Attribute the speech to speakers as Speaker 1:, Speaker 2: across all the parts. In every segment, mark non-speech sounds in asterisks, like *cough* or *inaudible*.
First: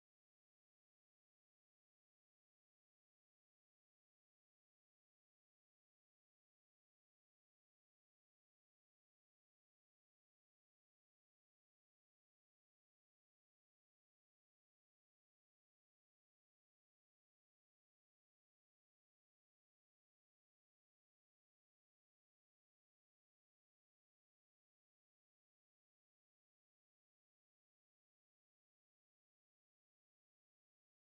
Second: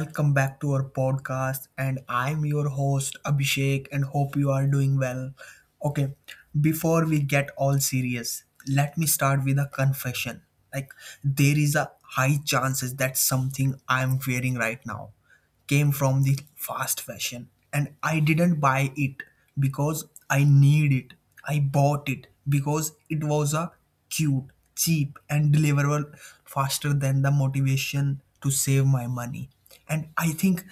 Speaker 1: Welcome back to our podcast. And I'm your host, Abhishek, and hope you are doing well. Okay, before we get all serious, let me start with a confession. Like, there is a high chances that something I'm wearing right now came from the fast fashion and I didn't buy it because I need it. I bought it because it was a cute, cheap and deliverable faster than the motivation to save my money. And I think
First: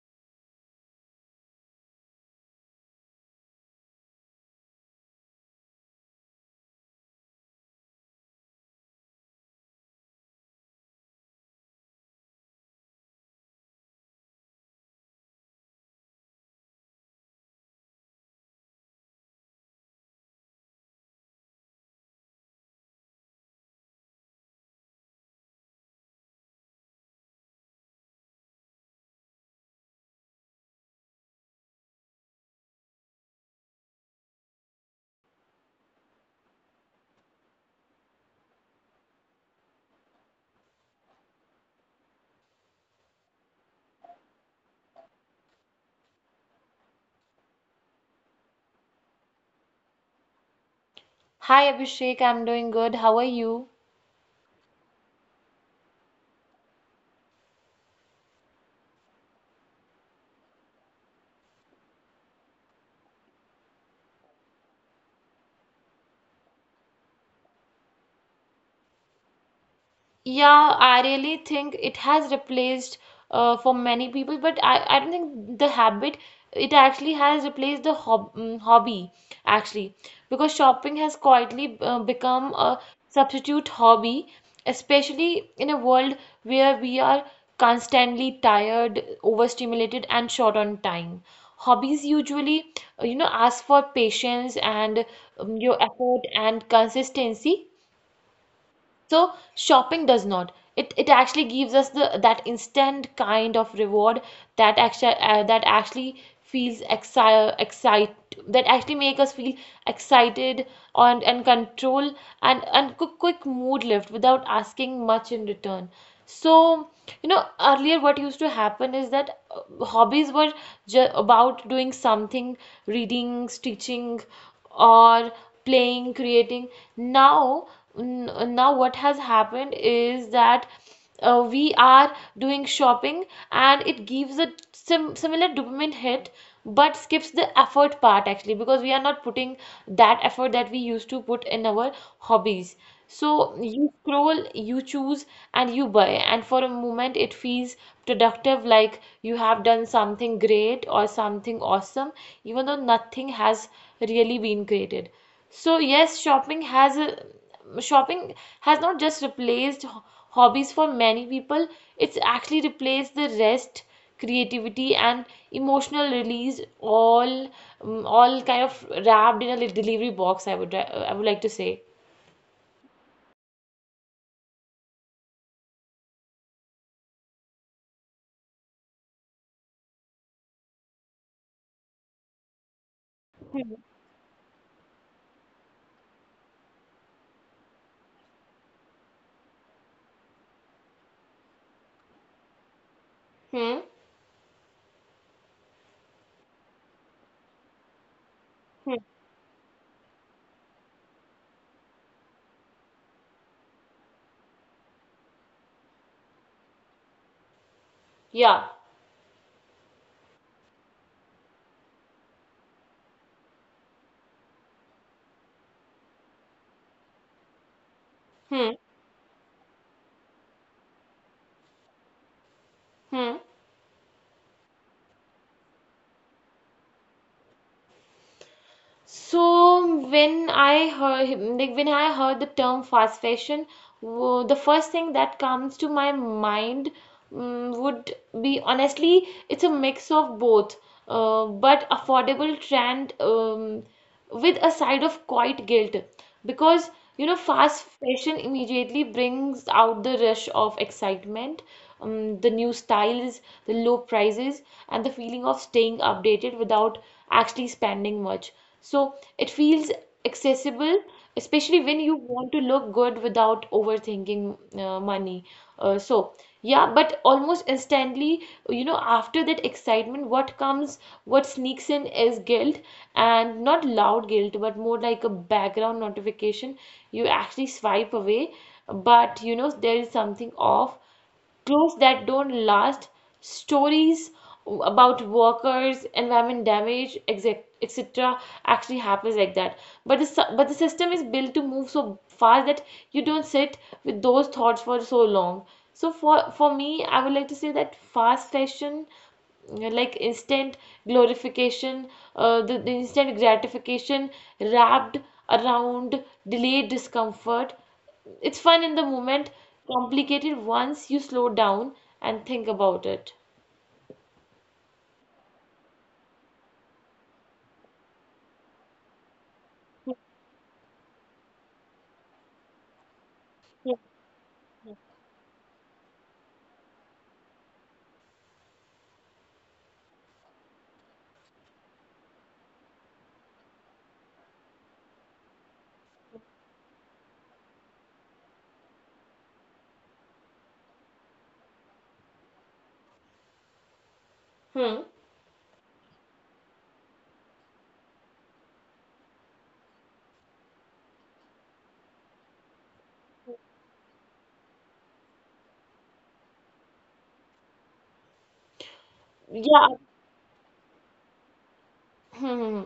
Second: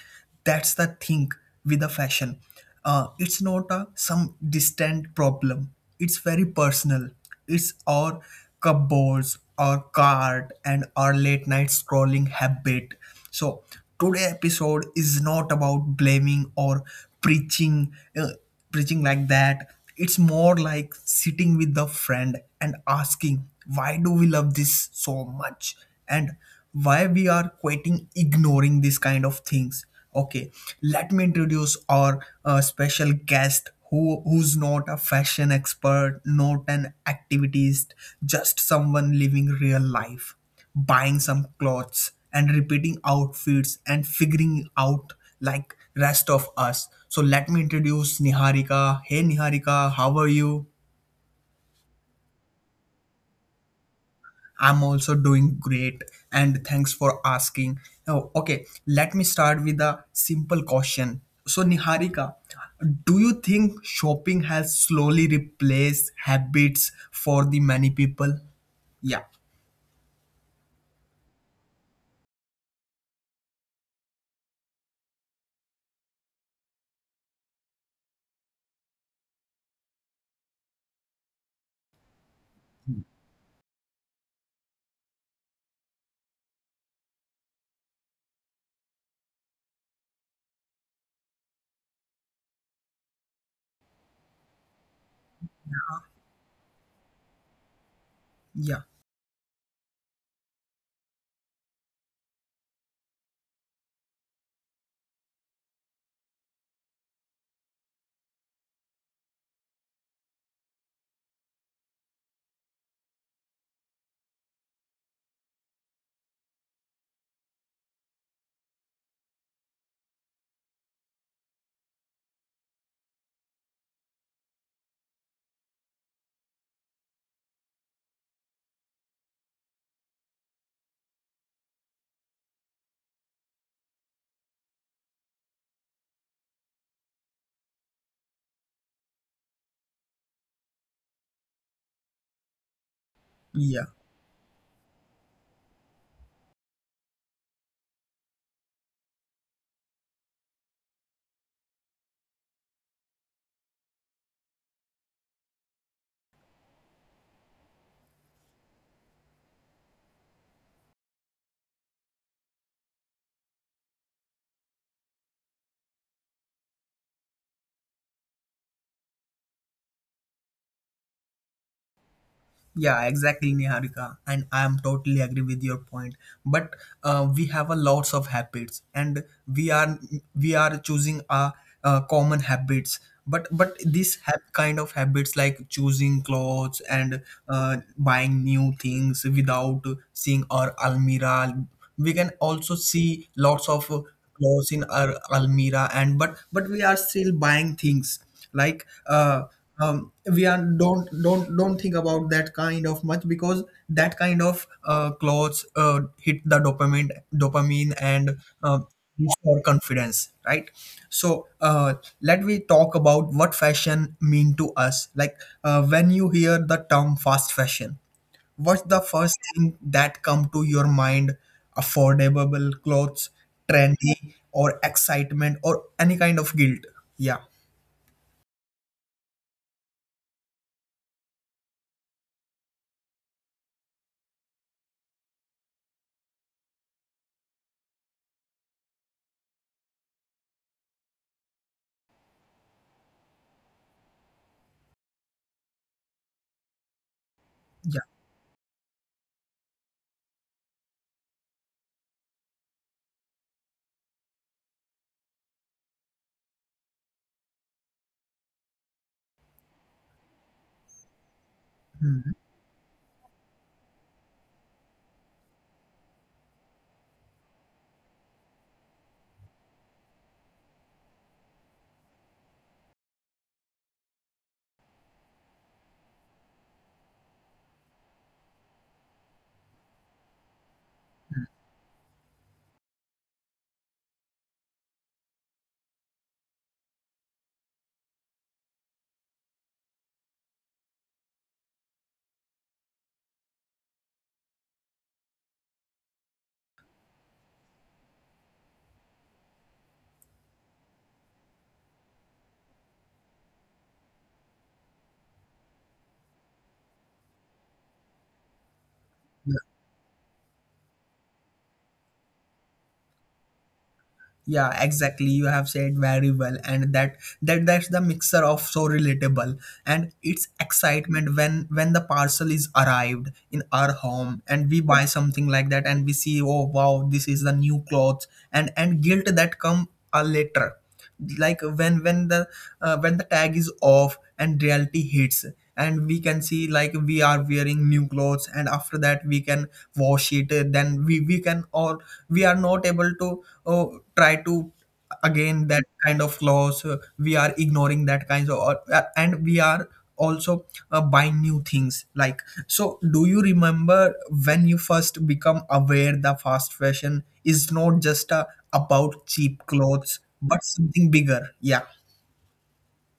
Speaker 1: that's the thing with the fashion. It's not a some distant problem. It's very personal. It's our cupboards, our cart, and our late night scrolling habit, so today episode is not about blaming or preaching uh, preaching like that. It's more like sitting with a friend and asking, why do we love this so much? And why we are quitting ignoring these kind of things. Okay, let me introduce our special guest who's not a fashion expert, not an activist, just someone living real life buying some clothes and repeating outfits and figuring out like rest of us. So let me introduce Niharika. Hey Niharika, how are you?
Speaker 2: Hi Abhishek, I'm doing good. How are you?
Speaker 1: I'm also doing great, and thanks for asking. Oh, okay, let me start with a simple question. So Niharika, do you think shopping has slowly replaced habits for the many people? Yeah.
Speaker 2: Yeah, I really think it has replaced for many people, but I don't think the habit it actually has replaced the hobby actually, because shopping has quietly become a substitute hobby, especially in a world where we are constantly tired, overstimulated, and short on time. Hobbies usually, ask for patience and your effort and consistency,
Speaker 1: Yeah.
Speaker 2: so shopping does not. It actually gives us the that instant kind of reward that actually feels exci excite that actually make us feel excited, and control, and quick mood lift without asking much in return. So, you know, earlier what used to happen is that hobbies were ju about doing something, reading, stitching, or playing, creating. Now, now what has happened is that we are doing shopping, and it gives a similar dopamine hit, but skips the effort part actually, because we are not putting that effort that we used to put in our hobbies. So
Speaker 1: Yeah.
Speaker 2: you scroll, you choose, and you buy, and for a moment it feels productive, like you have done something great or something awesome, even though nothing has really been created. So yes, shopping has a, shopping has not just replaced hobbies for many people, it's actually replaced the rest, creativity, and emotional release, all kind of wrapped in a delivery box, I would like to say.
Speaker 1: Yeah, exactly, Niharika. And I am totally agree with your point. But we have a lots of habits, and we are we are choosing a, common habits. But kind of habits like choosing clothes and buying new things without seeing our almirah. We can also see lots of
Speaker 2: Hmm.
Speaker 1: clothes in our almirah, and but we are still buying things like,
Speaker 2: Hmm.
Speaker 1: we are don't think about that kind of much, because that kind of clothes hit the dopamine and uh,
Speaker 2: Yeah.
Speaker 1: restore confidence, right? So, let we talk about what fashion mean to us, like when you hear the term fast fashion, what's
Speaker 2: Hmm.
Speaker 1: the first thing that come to your mind? Affordable clothes,
Speaker 2: Hmm.
Speaker 1: trendy, or excitement, or any kind of guilt? Yeah.
Speaker 2: So when I heard, like when I heard the term fast fashion, the first thing that comes to my mind would be, honestly, it's a mix of both. But affordable trend, with a side of quiet guilt, because, you know,
Speaker 1: Yeah.
Speaker 2: fast fashion immediately brings out the rush of excitement, the new styles, the low prices, and the feeling of staying updated without actually spending much. So it feels accessible, especially when
Speaker 1: Hmm.
Speaker 2: you want to look good without overthinking money, so yeah, but almost instantly, you know, after that excitement, what comes, what sneaks in is guilt, and not loud guilt, but more like a background notification. You actually swipe away, but you know, there is something off, clothes that don't last, stories about workers, environment damage, exec- etc. actually happens like that. But the but the system is built to move so fast that you don't sit with those thoughts for so long. So for me, I would like to say that fast fashion, you know, like instant glorification, the instant gratification wrapped around delayed discomfort. It's fun in the moment, complicated once you slow down and think about it.
Speaker 1: Yeah, exactly. You have said very well, and that's the mixer of so relatable. And it's excitement when the parcel is arrived in our home and we buy something like that and we see, oh wow, this is the new clothes. And guilt that come later, like when the tag is off and reality hits. And we can see like we are wearing new clothes, and after that we can wash it, then we can, or we are not able to try to
Speaker 2: Hmm.
Speaker 1: again that kind of clothes. We are ignoring that kinds of and we are also buying new things like, so do you remember when you first become aware the fast fashion is not just about cheap clothes
Speaker 2: Yeah.
Speaker 1: but something bigger? Yeah
Speaker 2: Hmm.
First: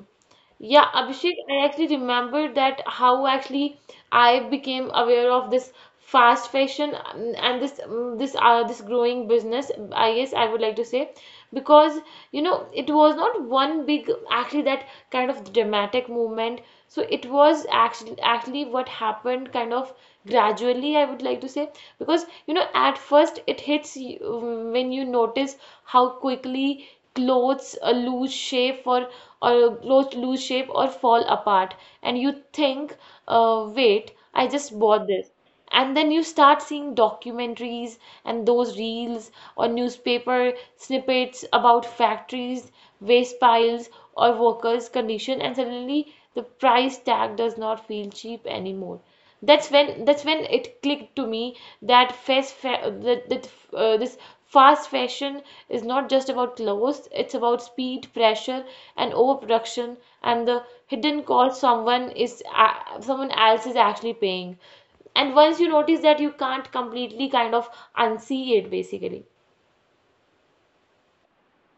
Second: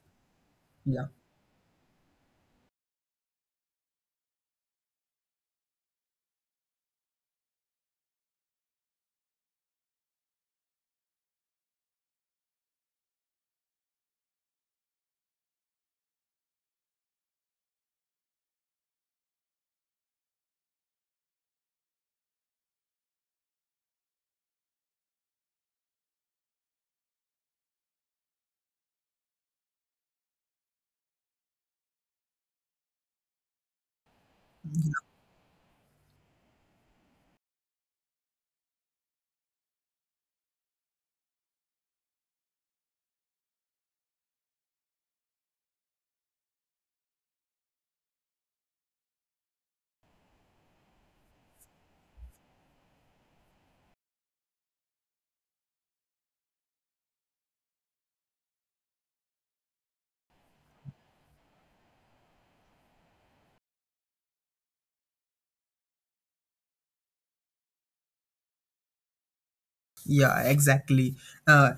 Speaker 2: Yeah,
Speaker 1: yeah.
Speaker 2: Abhishek, I actually remember that how actually I became aware of this fast fashion, and this this this growing business, I guess, I would like to say. Because, you know, it was not one big actually that kind of dramatic movement. So it was actually what happened kind of gradually, I would like to say, because, you know, at first it hits you when you notice how quickly clothes lose shape or clothes lose shape or fall apart, and you think, wait, I just bought this. And then you start seeing documentaries and those reels or newspaper snippets about factories, waste piles, or workers condition, and suddenly the price tag does not feel cheap anymore. That's when it clicked to me that fast fa- that, that this fast fashion is not just about clothes, it's about speed, pressure, and overproduction, and the hidden cost someone else is actually paying. And once you notice that, you can't completely kind of unsee it, basically.
Speaker 1: Yeah, exactly. uh,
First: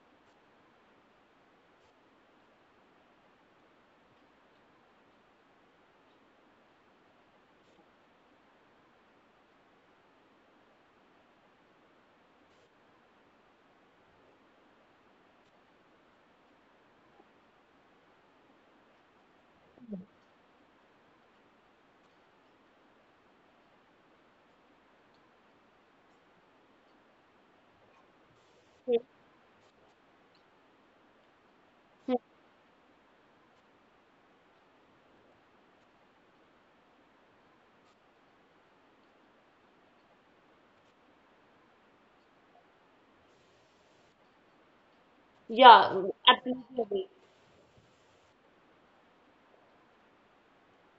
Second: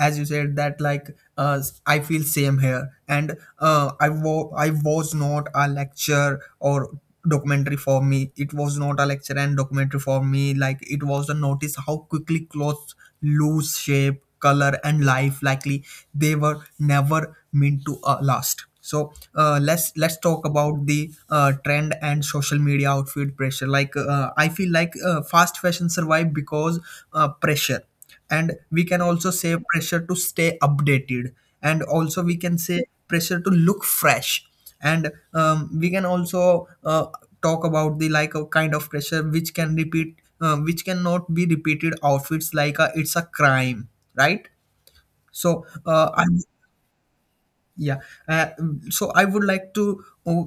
Speaker 1: as you said that, like I feel same here. And I was not a lecture or documentary for me. It was not a lecture and documentary for me, like it was a notice how quickly clothes lose shape, color, and life. Likely, they were never meant to last. So, let's talk about the trend and social media outfit pressure. Like, I feel like, fast fashion survived because, pressure,
Speaker 2: Hmm.
Speaker 1: and we can also say pressure to stay updated, and also we can say pressure to look fresh, and we can also talk about the, like a kind of pressure which can repeat which cannot be repeated outfits, like, it's a crime, right?
Speaker 2: Yeah,
Speaker 1: So, I,
Speaker 2: absolutely.
Speaker 1: yeah, uh, so I would like to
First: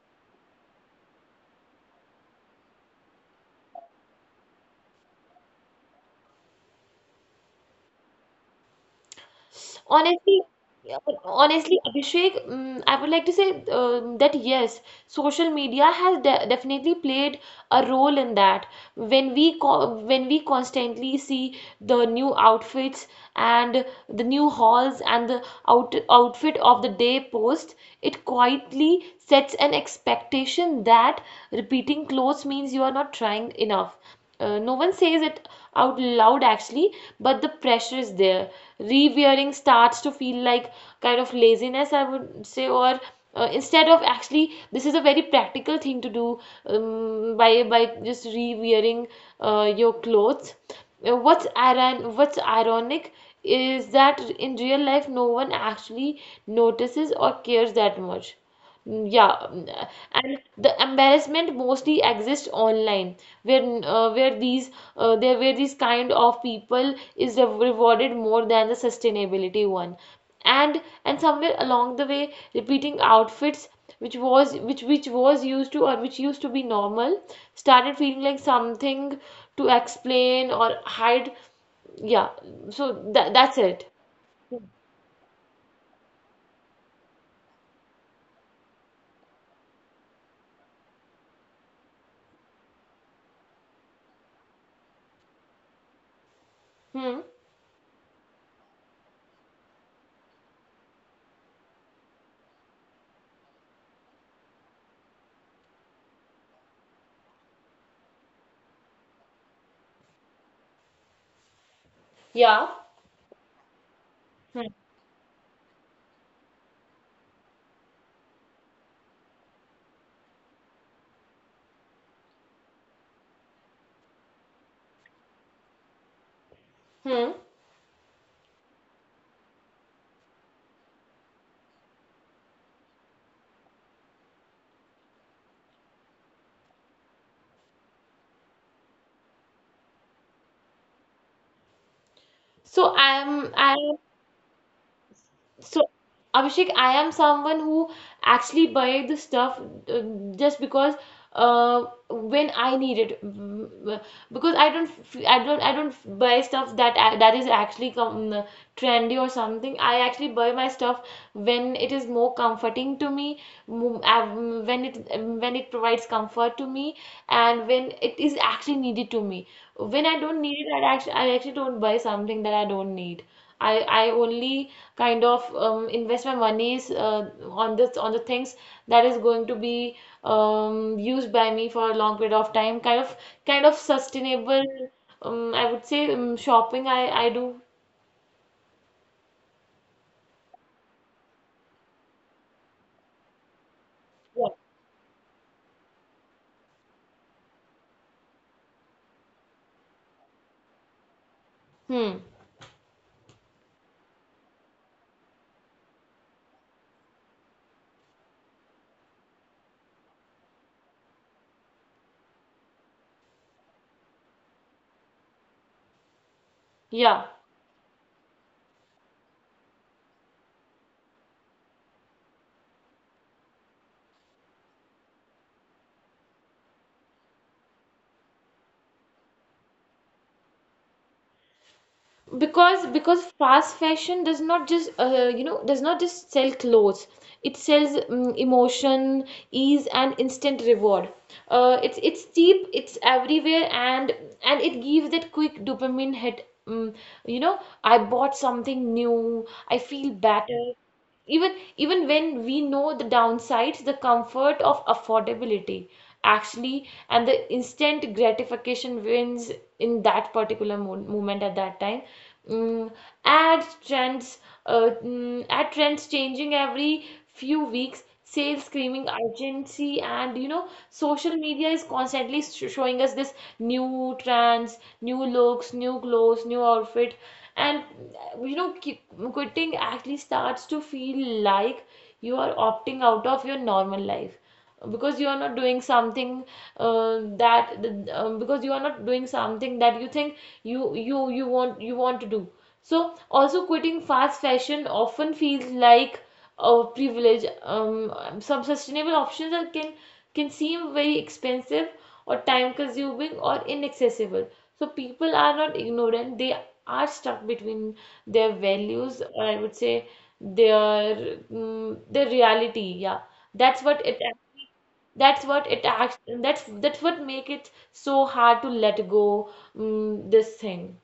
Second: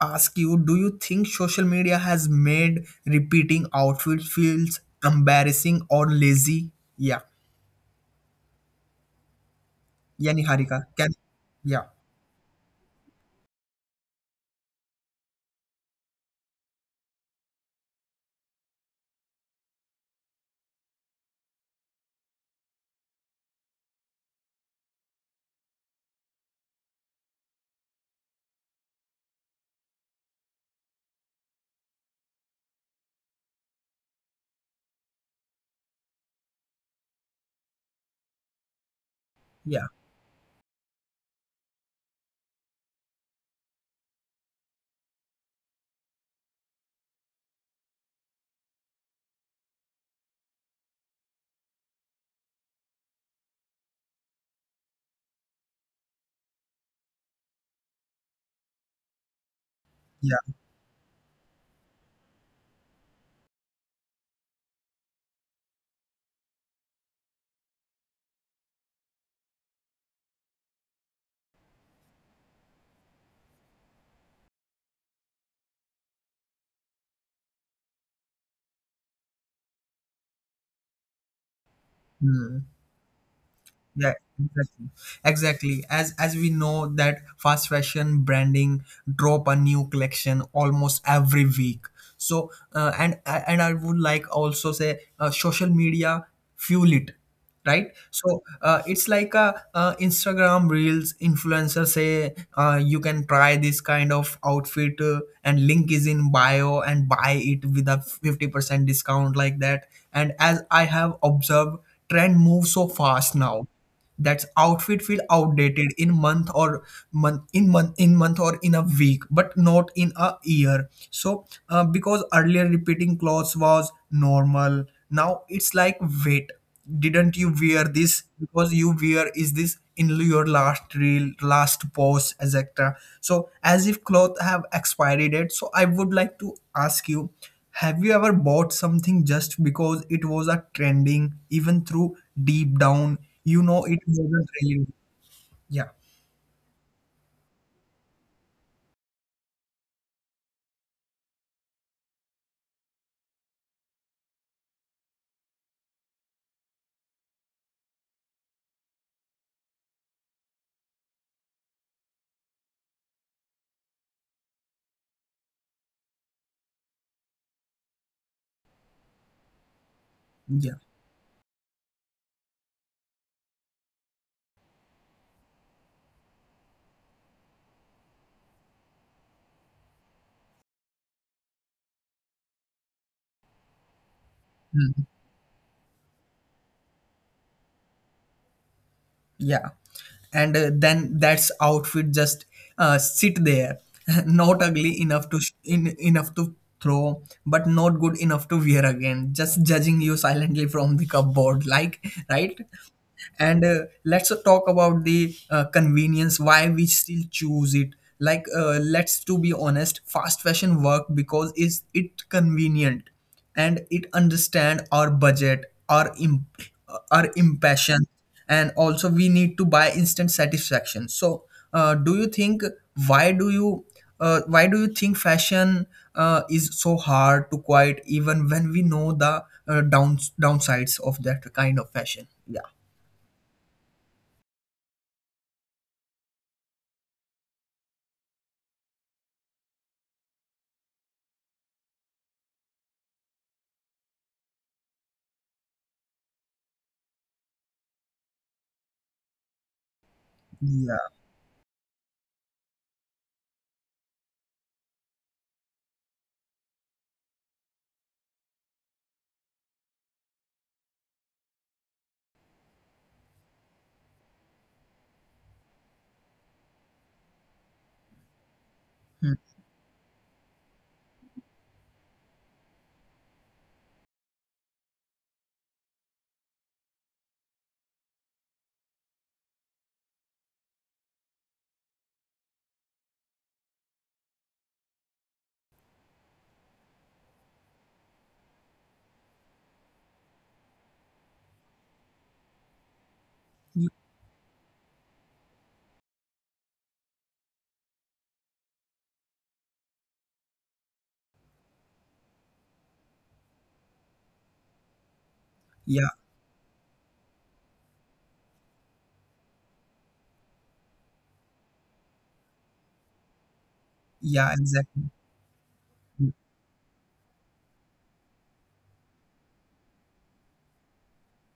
Speaker 1: ask you, do you think social media has made repeating outfits feels embarrassing or lazy? Yeah. Yani
Speaker 2: Honestly,
Speaker 1: Harika.
Speaker 2: yeah,
Speaker 1: Can
Speaker 2: but
Speaker 1: yeah,
Speaker 2: honestly, Abhishek, I would like to say that yes, social media has de definitely played a role in that. When we co when we constantly see the new outfits and the new hauls and the outfit of the day post, it quietly sets an expectation that repeating clothes means you are not trying enough. No one says it out loud actually, but the pressure is there. Rewearing
Speaker 1: yeah,
Speaker 2: starts to feel like kind of laziness, I would say, or instead of actually, this is a very practical thing to do, by just rewearing your clothes. What's ironic is that in real life, no one actually notices or cares that much. Yeah.
Speaker 1: yeah.
Speaker 2: And the embarrassment mostly exists online, where these there where these kind of people is rewarded more than the sustainability one, and somewhere along the way, repeating outfits, which was used to, or which used to be normal, started feeling like something to explain or hide.
Speaker 1: Mm.
Speaker 2: Yeah, so that's
Speaker 1: Yeah,
Speaker 2: it.
Speaker 1: exactly. Exactly. As we know that fast fashion branding drop a new collection almost every week. So, and I would like also say, social media fuel it,
Speaker 2: Hmm.
Speaker 1: right? So, it's like a, Instagram reels influencer say, you can try this kind of outfit, and link is in bio and buy it with a 50% discount like that. And as I have observed, trend moves so
Speaker 2: Yeah.
Speaker 1: fast now that outfit feel
Speaker 2: Hmm.
Speaker 1: outdated in month, or month in month in month, or in a week but not in a year. So, because earlier repeating clothes was normal, now it's like, wait, didn't you wear
Speaker 2: Hmm.
Speaker 1: this, because you wear is this in your last reel, last post, etc., so as if clothes have expiry date. So I would like to ask you, have you ever bought something just because it was a trending, even through deep down,
Speaker 2: So
Speaker 1: you know it
Speaker 2: I'm I
Speaker 1: wasn't really? Yeah.
Speaker 2: So, Abhishek, I am someone who actually buy the stuff uh, just because when I need it. Because I don't, I don't buy stuff that that is actually com trendy or something. I actually buy my stuff when it is more comforting to me, mo- um, when it when it provides comfort to me, and when it is actually needed to me. When I
Speaker 1: Yeah.
Speaker 2: don't need it, I actually don't buy something that I don't need. I only kind of invest my monies on the things that is going to be used by me for a long period of time. Kind of
Speaker 1: Hmm.
Speaker 2: sustainable. I would say shopping. I do.
Speaker 1: Yeah, and then that's outfit just sit there, *laughs* not
Speaker 2: Yeah.
Speaker 1: ugly enough to throw, but not good enough to wear again. Just judging you silently from the cupboard, like, right.
Speaker 2: Hmm.
Speaker 1: And, let's talk about the, convenience. Why we still choose it? Like, let's to be honest, fast fashion work because is it convenient, and it understand our budget, our imp- our
Speaker 2: Yeah.
Speaker 1: impassion, and also we need to buy instant satisfaction. So, do you think, why do you why do you think fashion is so hard to quiet even when we know the downsides of that kind of fashion? Yeah.
Speaker 2: Because fast fashion does not just does not just sell clothes, it sells emotion, ease, and instant reward. It's cheap, it's everywhere, and it gives that quick dopamine hit. You know, I bought something new, I feel
Speaker 1: Yeah.
Speaker 2: better. Even when we know the downsides, the comfort of affordability actually and the instant gratification wins in that particular moment at that time. mm, ad trends Ad trends changing every few weeks, sales screaming urgency, and you know, social media is constantly showing us this new trends, new looks, new clothes, new outfit. And uh, you know keep, quitting actually starts to feel like you are opting out of your normal life, because you are not doing something that th- because you are not doing something that you think you want to do. So
Speaker 1: Hmm.
Speaker 2: also, quitting fast fashion often feels like a privilege. Some sustainable options can seem very expensive or time consuming or inaccessible. So people are
Speaker 1: Yeah.
Speaker 2: not ignorant, they are stuck between their values, or I would say their their reality. Yeah, that's
Speaker 1: Yeah,
Speaker 2: what it
Speaker 1: exactly.
Speaker 2: actually that's what it act that's what make it so hard to let go, this thing.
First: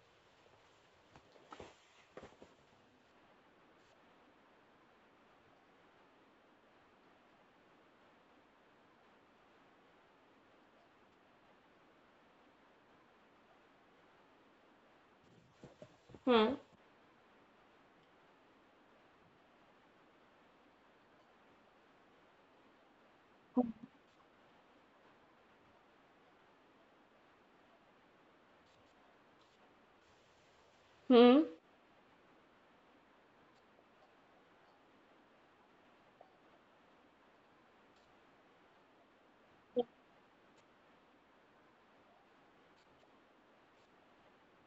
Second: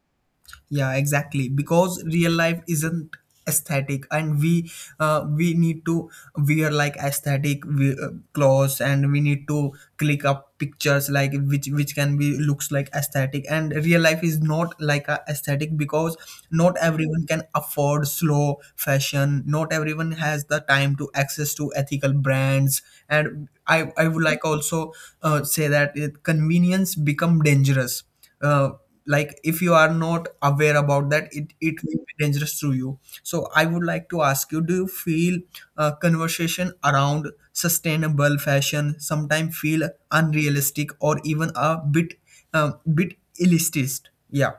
Speaker 1: Yeah, exactly, because real life isn't aesthetic, and we need to wear like aesthetic clothes, and we need to click up pictures, like which can be looks like aesthetic, and real life is not like a aesthetic. Because
Speaker 2: Hmm.
Speaker 1: not everyone can afford slow fashion, not everyone has the time to access to ethical brands. And I would like also say that it, convenience become dangerous, uh, like if you are not aware about that,
Speaker 2: Hmm.
Speaker 1: it will be dangerous to you. So I would like to ask you, do you feel conversation around sustainable fashion sometimes feel unrealistic, or even a bit elitist? Yeah.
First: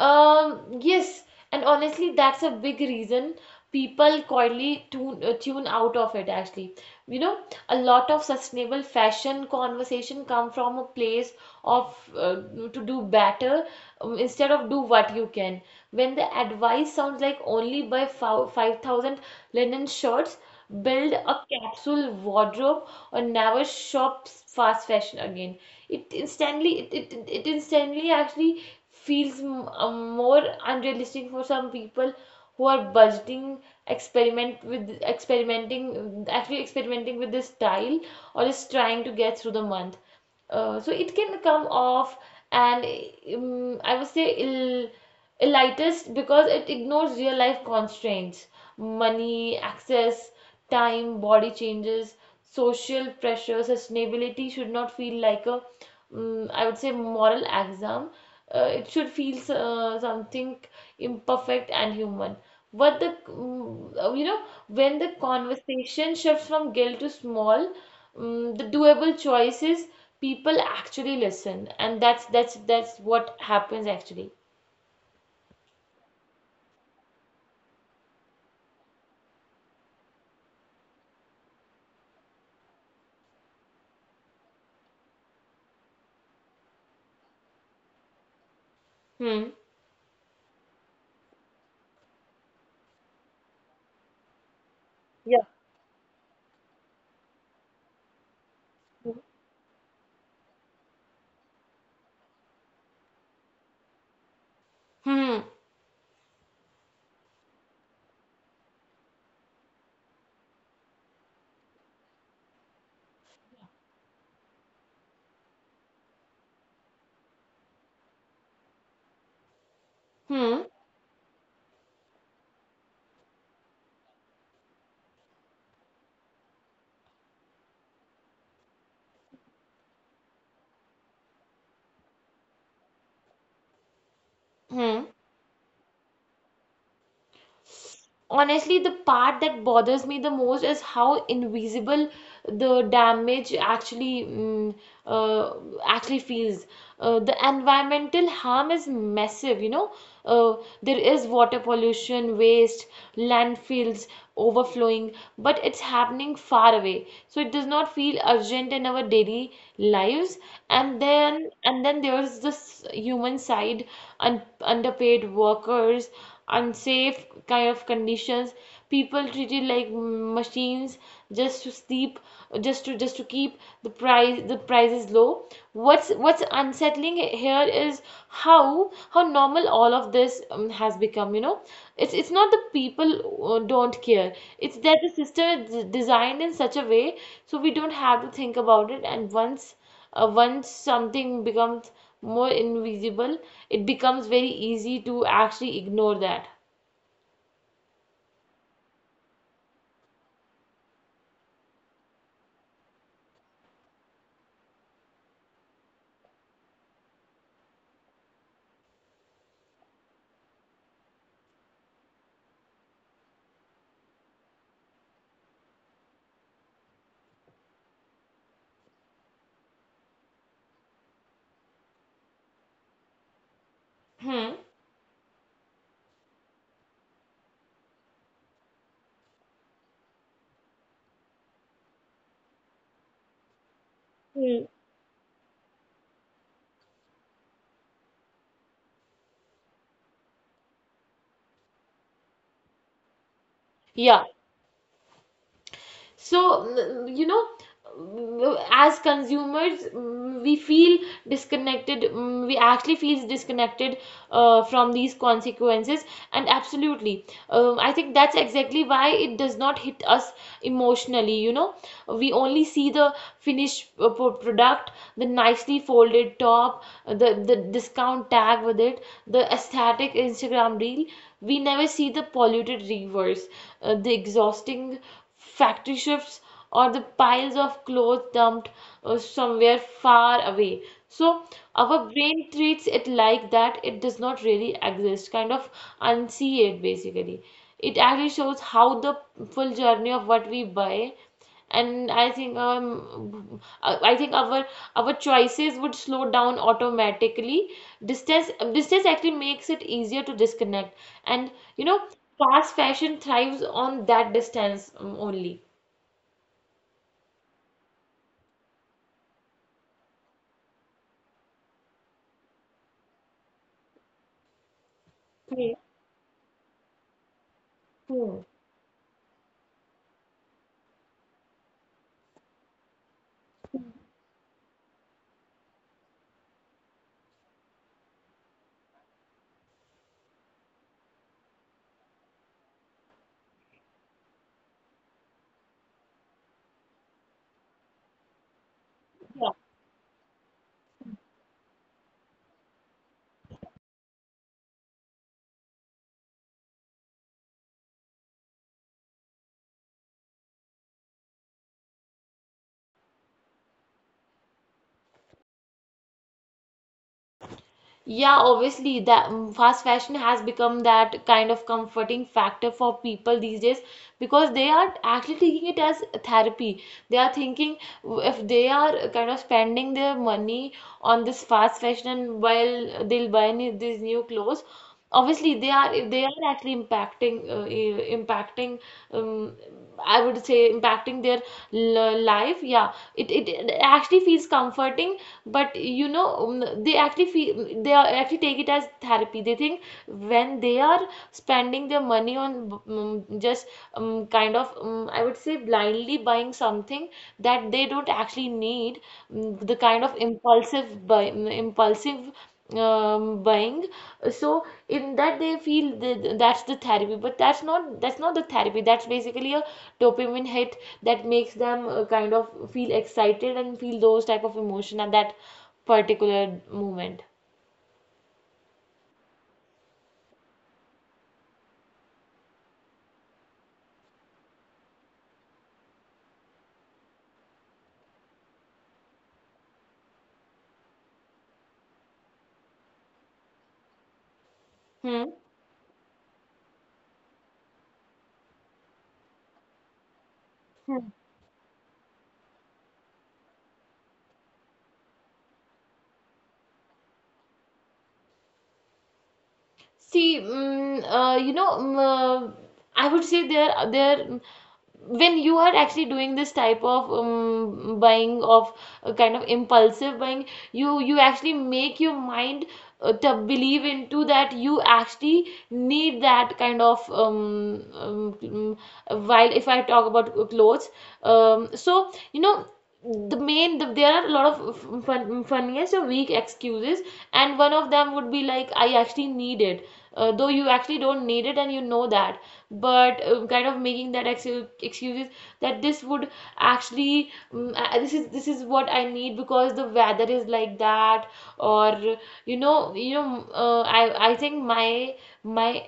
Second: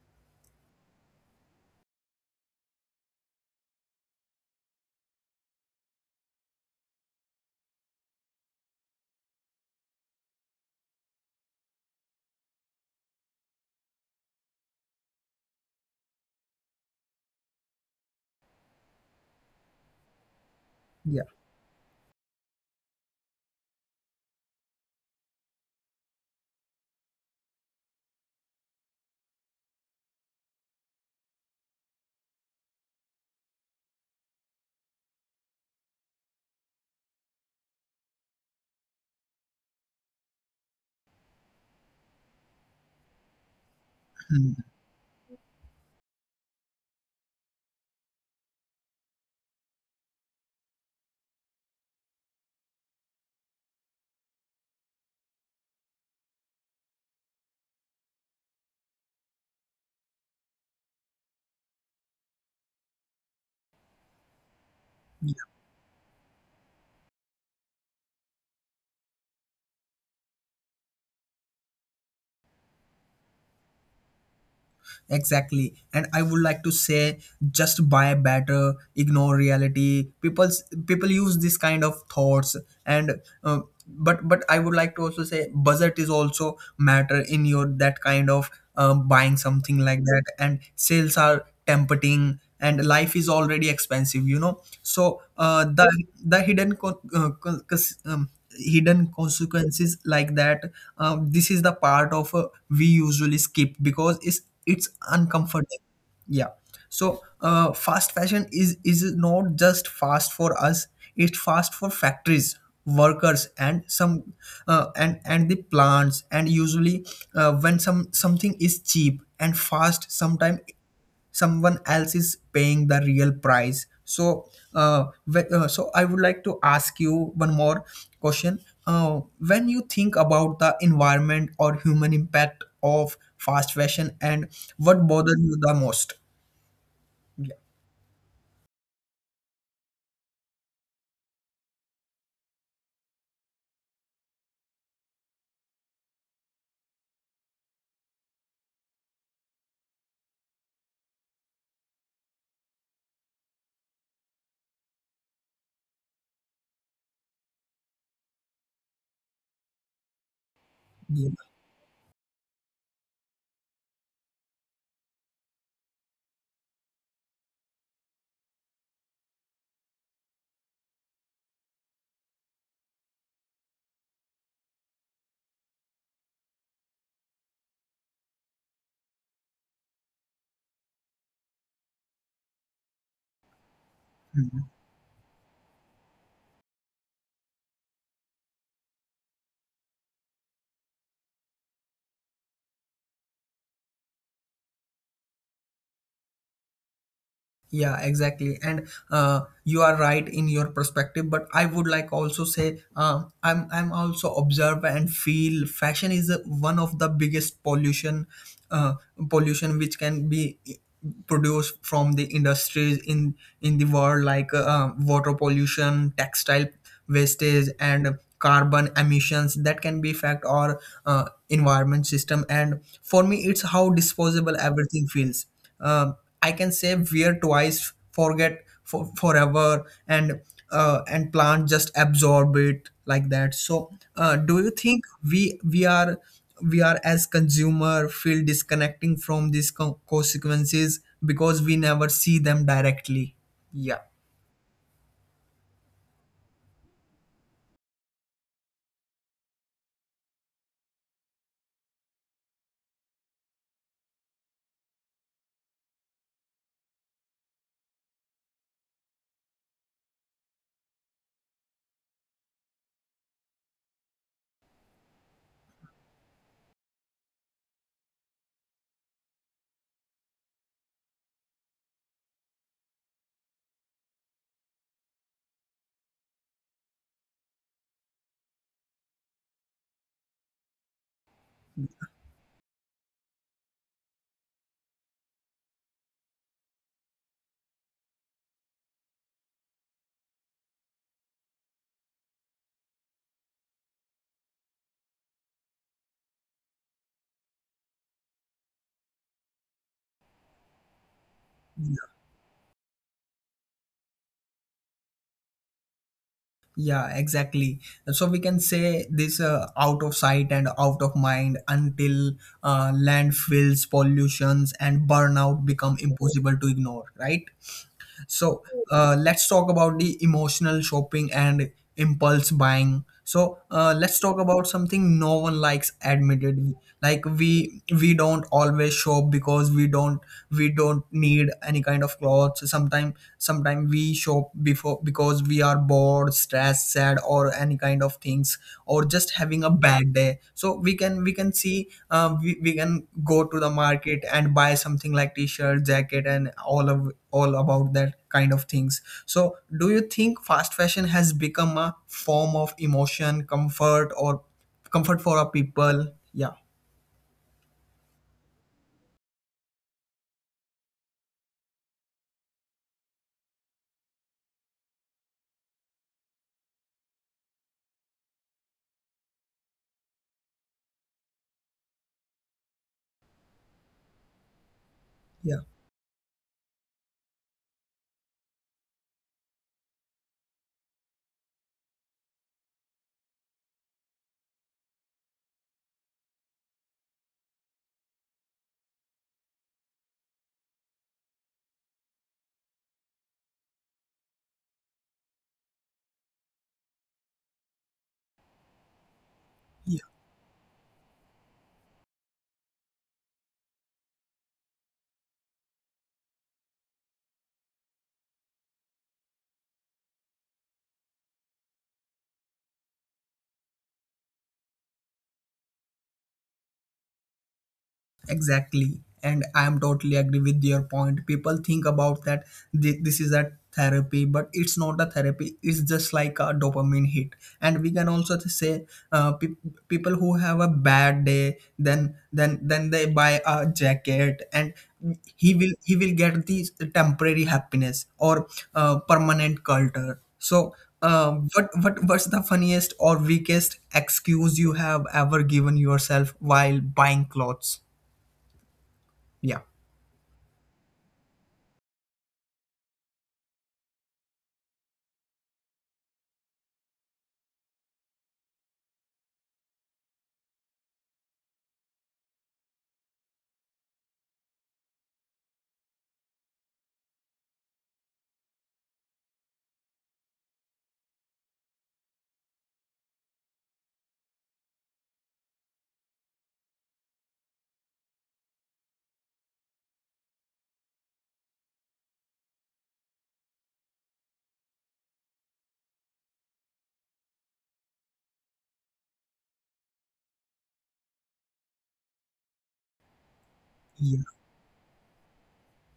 Speaker 2: Yes, and honestly, that's a big reason people quietly tune out of it actually. You know, a lot of sustainable fashion conversation come from a place of to do better, instead of do what you can. When the advice sounds like only buy 5,000 linen shirts, build
Speaker 1: Yeah.
Speaker 2: a capsule wardrobe, or never shop fast fashion again, it instantly it, it, it it instantly actually feels more unrealistic for some people who are budgeting, experimenting actually, experimenting with this style, or is trying to get through the month. So it can come off and I would say
Speaker 1: Hmm.
Speaker 2: ill elitist, because it ignores real life constraints: money, access, time, body changes, social pressure. Sustainability should not feel like a, I would say, moral exam. It should feel something imperfect and human. You know, when the conversation shifts from guilt to small, the doable choices, people actually listen, and that's what happens actually.
Speaker 1: Exactly. And I would like to say, just buy better, ignore reality. People use this kind of thoughts, and but I would like to also say budget is also matter in your that kind of buying
Speaker 2: Hmm.
Speaker 1: something like that, and sales are tempting, and life is already expensive. So,
Speaker 2: Yeah.
Speaker 1: the hidden consequences like that, this is the part of we usually skip because it's
Speaker 2: Hmm.
Speaker 1: uncomfortable. Yeah. So, fast fashion is not just fast for us, it's fast for factories, workers, and some, and the plants. And usually, when something is cheap and fast,
Speaker 2: Hmm.
Speaker 1: sometimes someone else is paying the real price. So uh, wh- uh, so I would like to ask you one more question. When you think about the environment or human impact of fast fashion, and
Speaker 2: Hmm.
Speaker 1: what bothers you the most?
Speaker 2: Honestly, the part that bothers me the most is how invisible the damage actually uh, actually feels. The environmental harm is massive uh, there is water pollution, waste, landfills overflowing, but it's happening far away, so it does not feel urgent in our daily lives. And then there's this human side. Underpaid workers, unsafe kind of conditions, people treated like machines, just to sleep, just to keep the prices low. What's unsettling here is how normal all of this has become. It's not the people don't care,
Speaker 1: Yeah.
Speaker 2: it's that the system is designed in such a way so we don't have to think about it. And once once something becomes more invisible, it becomes very easy to actually ignore that.
Speaker 1: Yeah, exactly. And, you are right in your perspective, but I would like also say, I'm also observe and feel fashion is one of the biggest pollution, uh, pollution which can be produced from the industries in the world, like water pollution, textile wastage, and carbon emissions that can be affect our environment system. And for me, it's how disposable
Speaker 2: Hmm.
Speaker 1: everything feels. uh, I can say wear twice, forget for forever, and and plant just absorb it like that. So, do
Speaker 2: Hmm.
Speaker 1: you think we are as consumer feel disconnecting from these consequences because we never see them directly? Yeah.
Speaker 2: Yeah, so mm, you know as consumers, we feel disconnected, we actually feel disconnected from these consequences. And absolutely, I think that's exactly why it does not hit us emotionally, we only see the finished product, the nicely folded top, the discount tag with it, the aesthetic Instagram reel. We never see the polluted reverse, the exhausting factory shifts, or the piles of clothes dumped somewhere far away. So our brain treats it like that, it does not really exist, kind of unsee it basically. It actually shows how the full journey of what we buy, and I think our choices would slow down automatically. Distance actually makes it easier to disconnect, and you know fast fashion thrives on that distance only.
Speaker 1: Yeah, exactly. So we can say this, out of sight and out of mind, until landfills, pollutions, and burnout
Speaker 2: Hmm.
Speaker 1: become impossible to ignore, right?
Speaker 2: Hmm.
Speaker 1: So, let's talk about the emotional shopping and impulse buying. So, let's talk about something no one likes admittedly, like we don't always shop because we don't need any kind of clothes. Sometimes we shop before because we are bored, stressed, sad, or any kind of things, or just having a bad day. So we can see, we can go to the market and buy something like t-shirt, jacket, and all about that kind of things. So do you think fast fashion has become a form of emotion comfort, or comfort for our people? Yeah.
Speaker 2: Yeah, obviously, fast fashion has become that kind of comforting factor for people these days, because they are actually taking it as a therapy. They are thinking, if they are kind of spending their money on this fast fashion, while they'll buy new, these new clothes.
Speaker 1: Yeah.
Speaker 2: Obviously, they are actually impacting, impacting, um, I would say, impacting their life. Yeah, it actually feels comforting, but they actually feel, they are actually take it as therapy. They think when they are spending their money on just I would say blindly buying something that they don't actually need, the kind of impulsive buy, impulsive buying. So in that they feel that that's the therapy, but that's not the therapy, that's basically a dopamine hit that makes them kind of feel excited and feel those type of emotion at that particular moment.
Speaker 1: Exactly. And I am totally agree with your point. People think about that, this is a therapy, but it's not a therapy. It's just like a dopamine hit. And we can also to say uh, pe- people who have a bad day, then they buy a jacket, and
Speaker 2: Hmm.
Speaker 1: he will get the temporary happiness or permanent culture. So. What's the funniest or weakest excuse you have ever given yourself while buying clothes? Yeah.
Speaker 2: See, mm, you know, mm, I would say there, there, mm, when you are actually doing this type of buying of kind of impulsive buying, you actually make your mind to believe into that you actually need that kind of while if I talk about clothes, so you know the there are a lot of funniest or weak excuses. And one of them would be like, I actually need it, though you actually don't need it and you know that. But kind of making that excuses that this would actually this is what I need because the weather is like that. Or, you know you know uh,
Speaker 1: Yeah.
Speaker 2: i i think my my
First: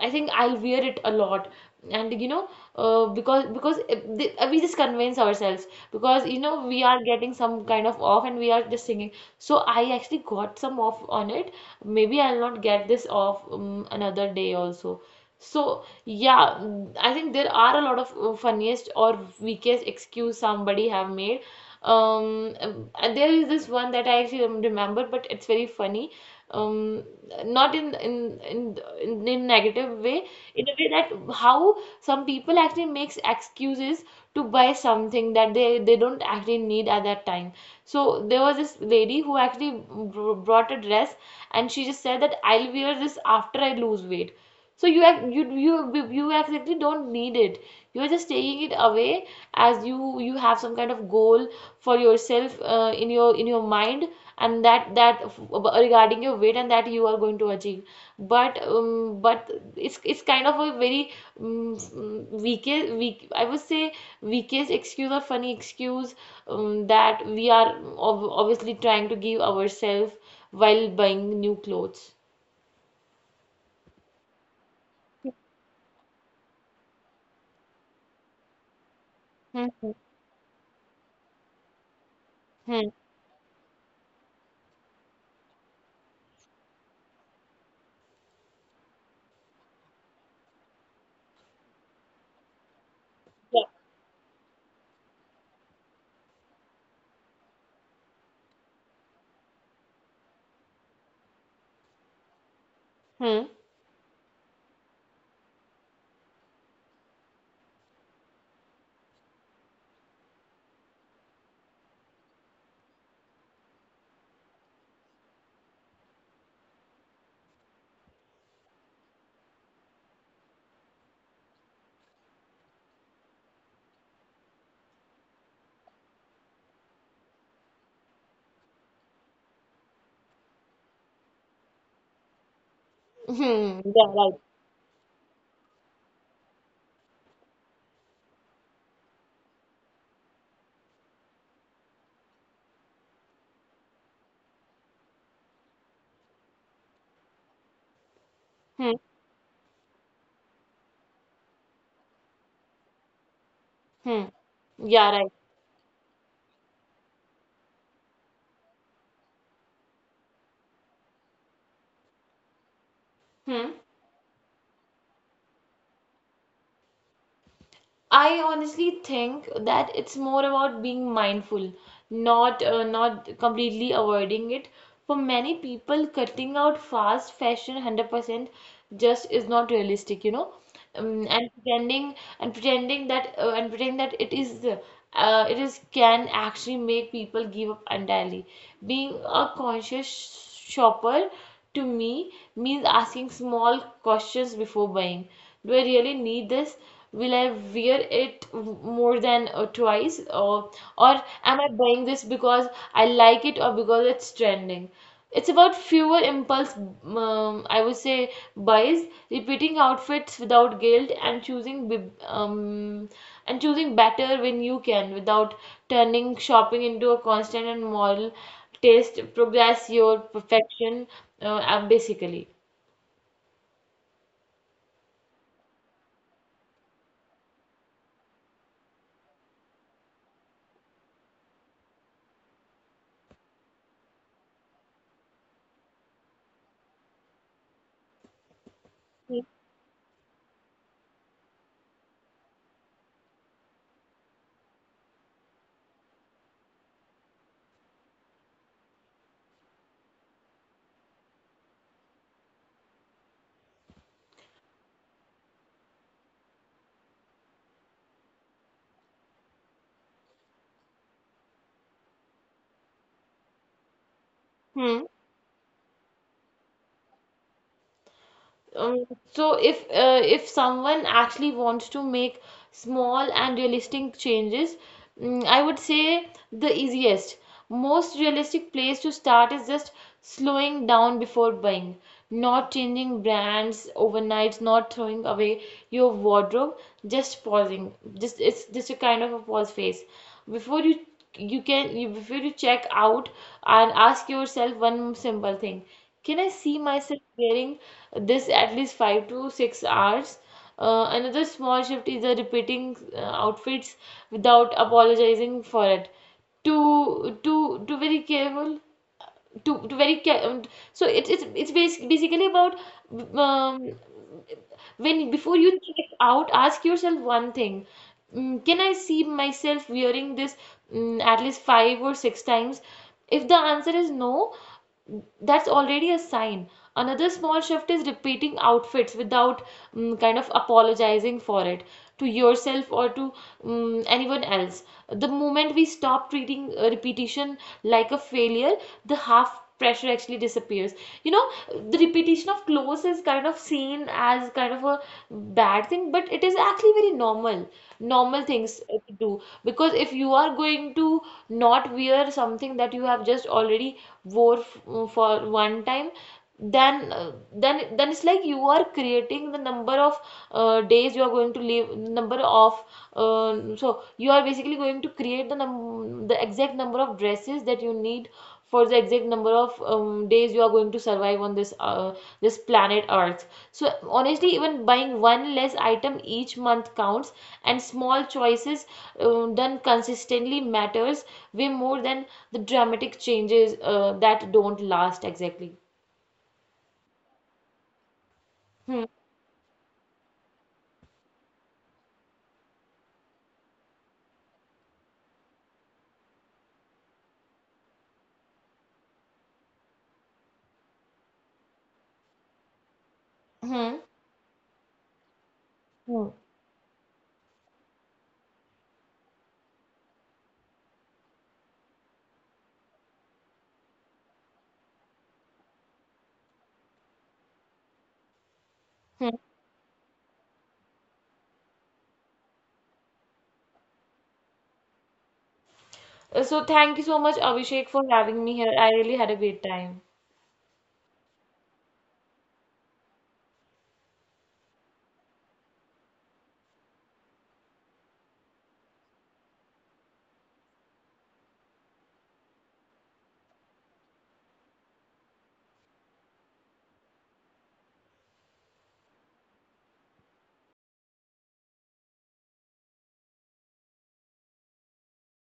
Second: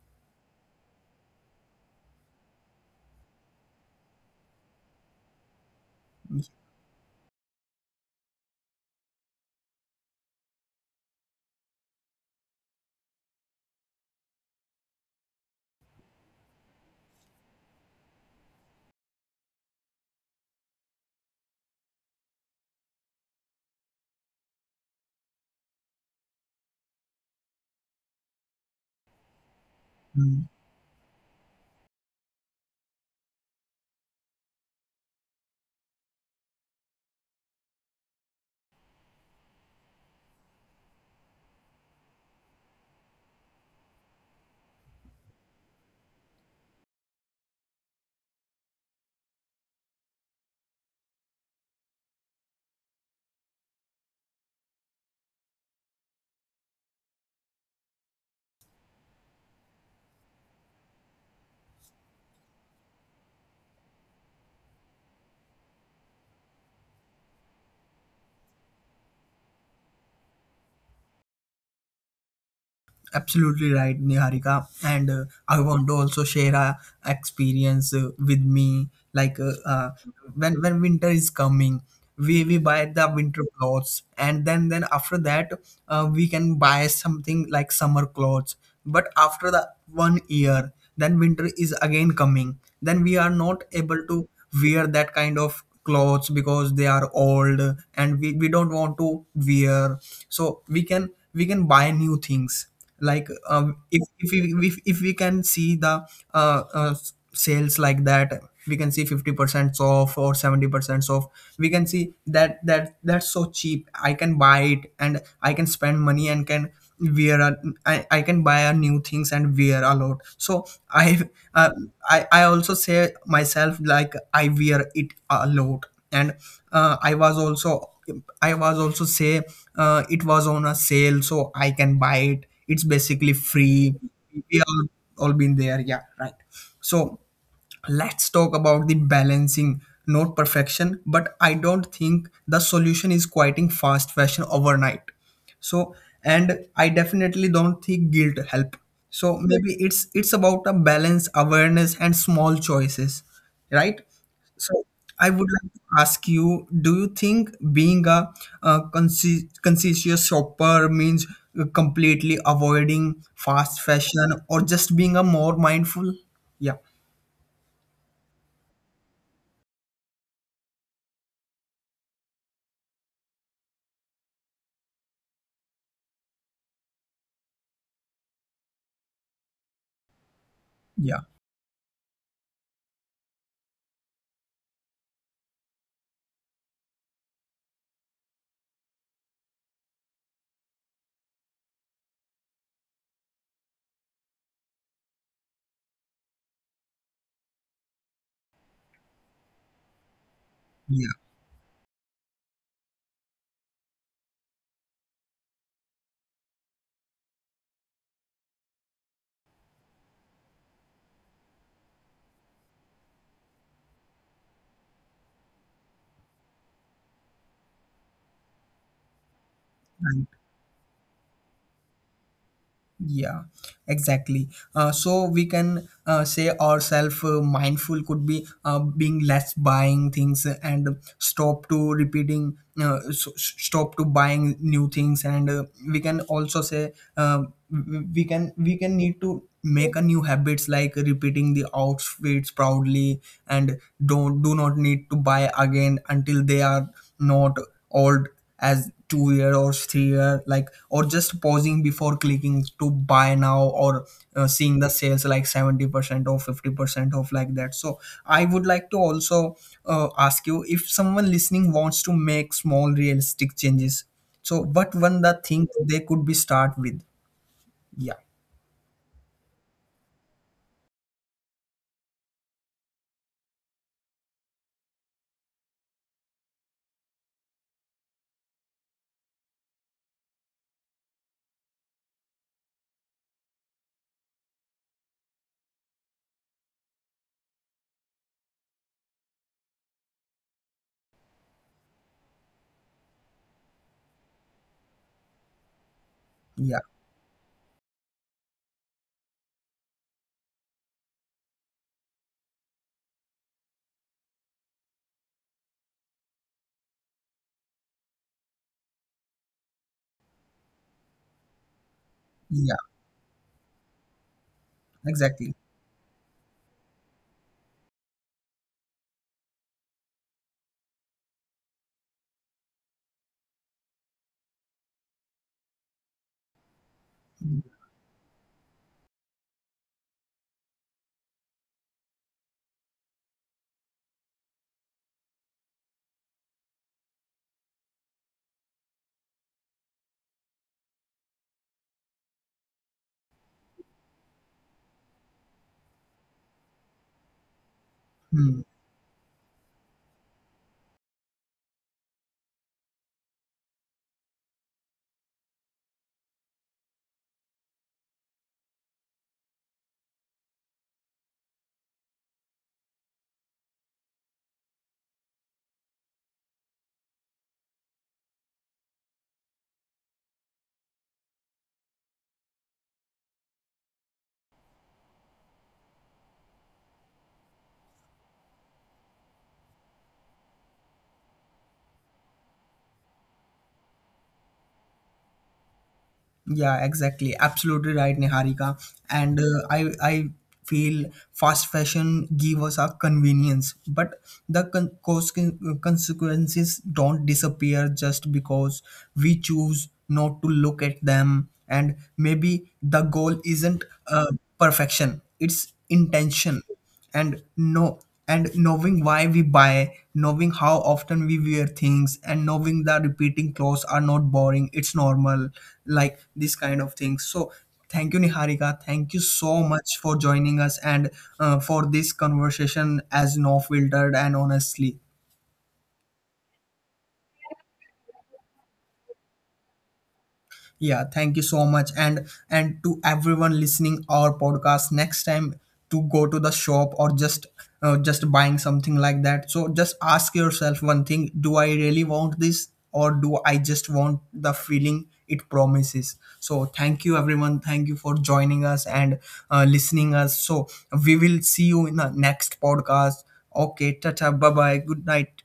Speaker 2: I think I'll wear it a lot. And, you know, we just convince ourselves because, you know, we are getting some kind of off and we are just singing. So I actually got some off on it. Maybe I'll not get this off another day also. So yeah, I think there are a lot of funniest or weakest excuse somebody have made. And there is this one that I actually remember, but it's very funny. Um, Not in in negative way,
Speaker 1: Mm.
Speaker 2: in a way that how some people actually makes excuses to buy something that they don't actually need at that time. So there was this lady who actually brought a dress, and she just said that I'll wear this after I lose weight. So you have, you exactly don't need it, you are just taking it away, as you have some kind of goal for yourself in your mind, and that regarding your weight, and that you are going to achieve. But but it's kind of a very um, weakest weak I would say weakest excuse or funny excuse that we are ob obviously trying to give ourselves while buying new clothes.
Speaker 1: Absolutely right, Niharika. And I want to also share a experience with me. Like
Speaker 2: Hmm,
Speaker 1: when winter is coming, we buy
Speaker 2: hmm,
Speaker 1: the winter clothes, and then after that, we can buy something like summer clothes. But after the 1 year, then winter is again coming. Then we are not able to wear that kind of clothes because they are old and we don't want to wear. So we can buy new things like
Speaker 2: hmm,
Speaker 1: if we can see the sales like that. We can see 50% off or 70% off. We can see that that's so cheap. I can buy it and I can spend money and can wear a, I can buy a new things and wear a lot. So uh, I also say myself like I wear it a lot. And uh, i was also I was also say it was on a sale so I can buy it. It's basically
Speaker 2: hmm, hmm.
Speaker 1: free.
Speaker 2: Yeah, right.
Speaker 1: We all been there. Yeah, right. So let's talk about the balancing, not perfection. But I don't think the solution is quieting fast fashion overnight. So and I definitely don't think guilt help.
Speaker 2: Hmm,
Speaker 1: So maybe it's about a balance awareness and small choices, right?
Speaker 2: hmm.
Speaker 1: So
Speaker 2: Yeah,
Speaker 1: I
Speaker 2: right.
Speaker 1: would like to ask you, do you think being a, conscientious shopper means completely avoiding
Speaker 2: Hmm.
Speaker 1: fast fashion or just being a more mindful? Yeah.
Speaker 2: I honestly think that it's more about being mindful, not not completely avoiding it. For many people, cutting out fast fashion 100% just is not realistic, you know. um, and pretending
Speaker 1: Yeah.
Speaker 2: and pretending that it is it is, can actually make people give up entirely. Being a conscious shopper, to me, means asking small questions before buying. Do I really need this? Will I wear it more than twice? Or, am I buying
Speaker 1: Yeah,
Speaker 2: this because I like it or because it's trending? It's about fewer impulse, I would say, buys, repeating outfits without guilt, and choosing better when you can, without turning shopping into a constant and moral taste. Progress your perfection,
Speaker 1: right.
Speaker 2: and basically.
Speaker 1: Yeah, exactly. So we can say ourselves, mindful could be being less buying things and stop to repeating, stop to buying new things, and we can also say, we can need to make a new habits like repeating the outfits proudly, and don't do not need to buy again until they are not old as 2 year or 3 year, like, or just pausing before clicking to buy now, or seeing the sales like 70% or 50% off like that. So I would like to also ask you, if someone listening wants to make small realistic changes, so what one
Speaker 2: Hmm.
Speaker 1: the thing they could be start with? Yeah.
Speaker 2: Um, so if someone actually wants to make small and realistic changes, I would say the easiest, most realistic place to start is just slowing down before buying, not changing brands overnight, not throwing away your wardrobe, just pausing. Just it's just a kind of a pause phase. Before you before you check out and ask yourself one simple thing. Can I
Speaker 1: Yeah.
Speaker 2: see myself wearing this at least 5 to 6 hours? Another small shift is the repeating outfits without apologizing for it. To very careful to very care So it's basically
Speaker 1: Yeah,
Speaker 2: about, um, when
Speaker 1: exactly.
Speaker 2: before you think it out, ask yourself one thing. Can I see myself wearing this at least five or six times? If the answer is no, that's already a sign. Another small shift is repeating outfits without, kind of, apologizing for it, to yourself or to anyone else. The moment we stop treating repetition like a failure, the half pressure actually disappears. You know, the repetition of clothes is kind of seen as kind of a bad thing, but it is actually very normal, normal
Speaker 1: Hmm.
Speaker 2: things to do. Because if you are going to not wear something that you have just already wore for one time, then it's like you are creating the number of days you are going to live, number of so you are basically going to create the num the exact number of dresses that you need for the exact number of days you are going to survive on this this planet Earth. So honestly, even buying one less item each month counts, and small choices done consistently matters way more than the dramatic changes that don't last exactly.
Speaker 1: Yeah, exactly. Absolutely right, Niharika.
Speaker 2: Hmm.
Speaker 1: And I feel fast fashion give us a convenience, but the consequences don't disappear just because we choose not to look at them. And maybe the goal isn't
Speaker 2: Hmm.
Speaker 1: perfection; it's
Speaker 2: Hmm.
Speaker 1: intention. And know and knowing why we buy, knowing how often we wear things, and knowing that repeating clothes are not boring, it's normal, like this kind of things. So thank you, Niharika, thank you so much for joining us, and for this conversation as no filtered and honestly.
Speaker 2: So thank you so much, Abhishek, for having me here. I really had a great time.
Speaker 1: Yeah, thank you so much. And to everyone listening our podcast next time to go to the shop, or just buying something like that. So just ask yourself one thing, do I really want this, or do I just want the feeling it promises? So thank you everyone, thank you for joining us, and listening us. So we will see you in the next podcast. Okay, tata, bye bye, good night.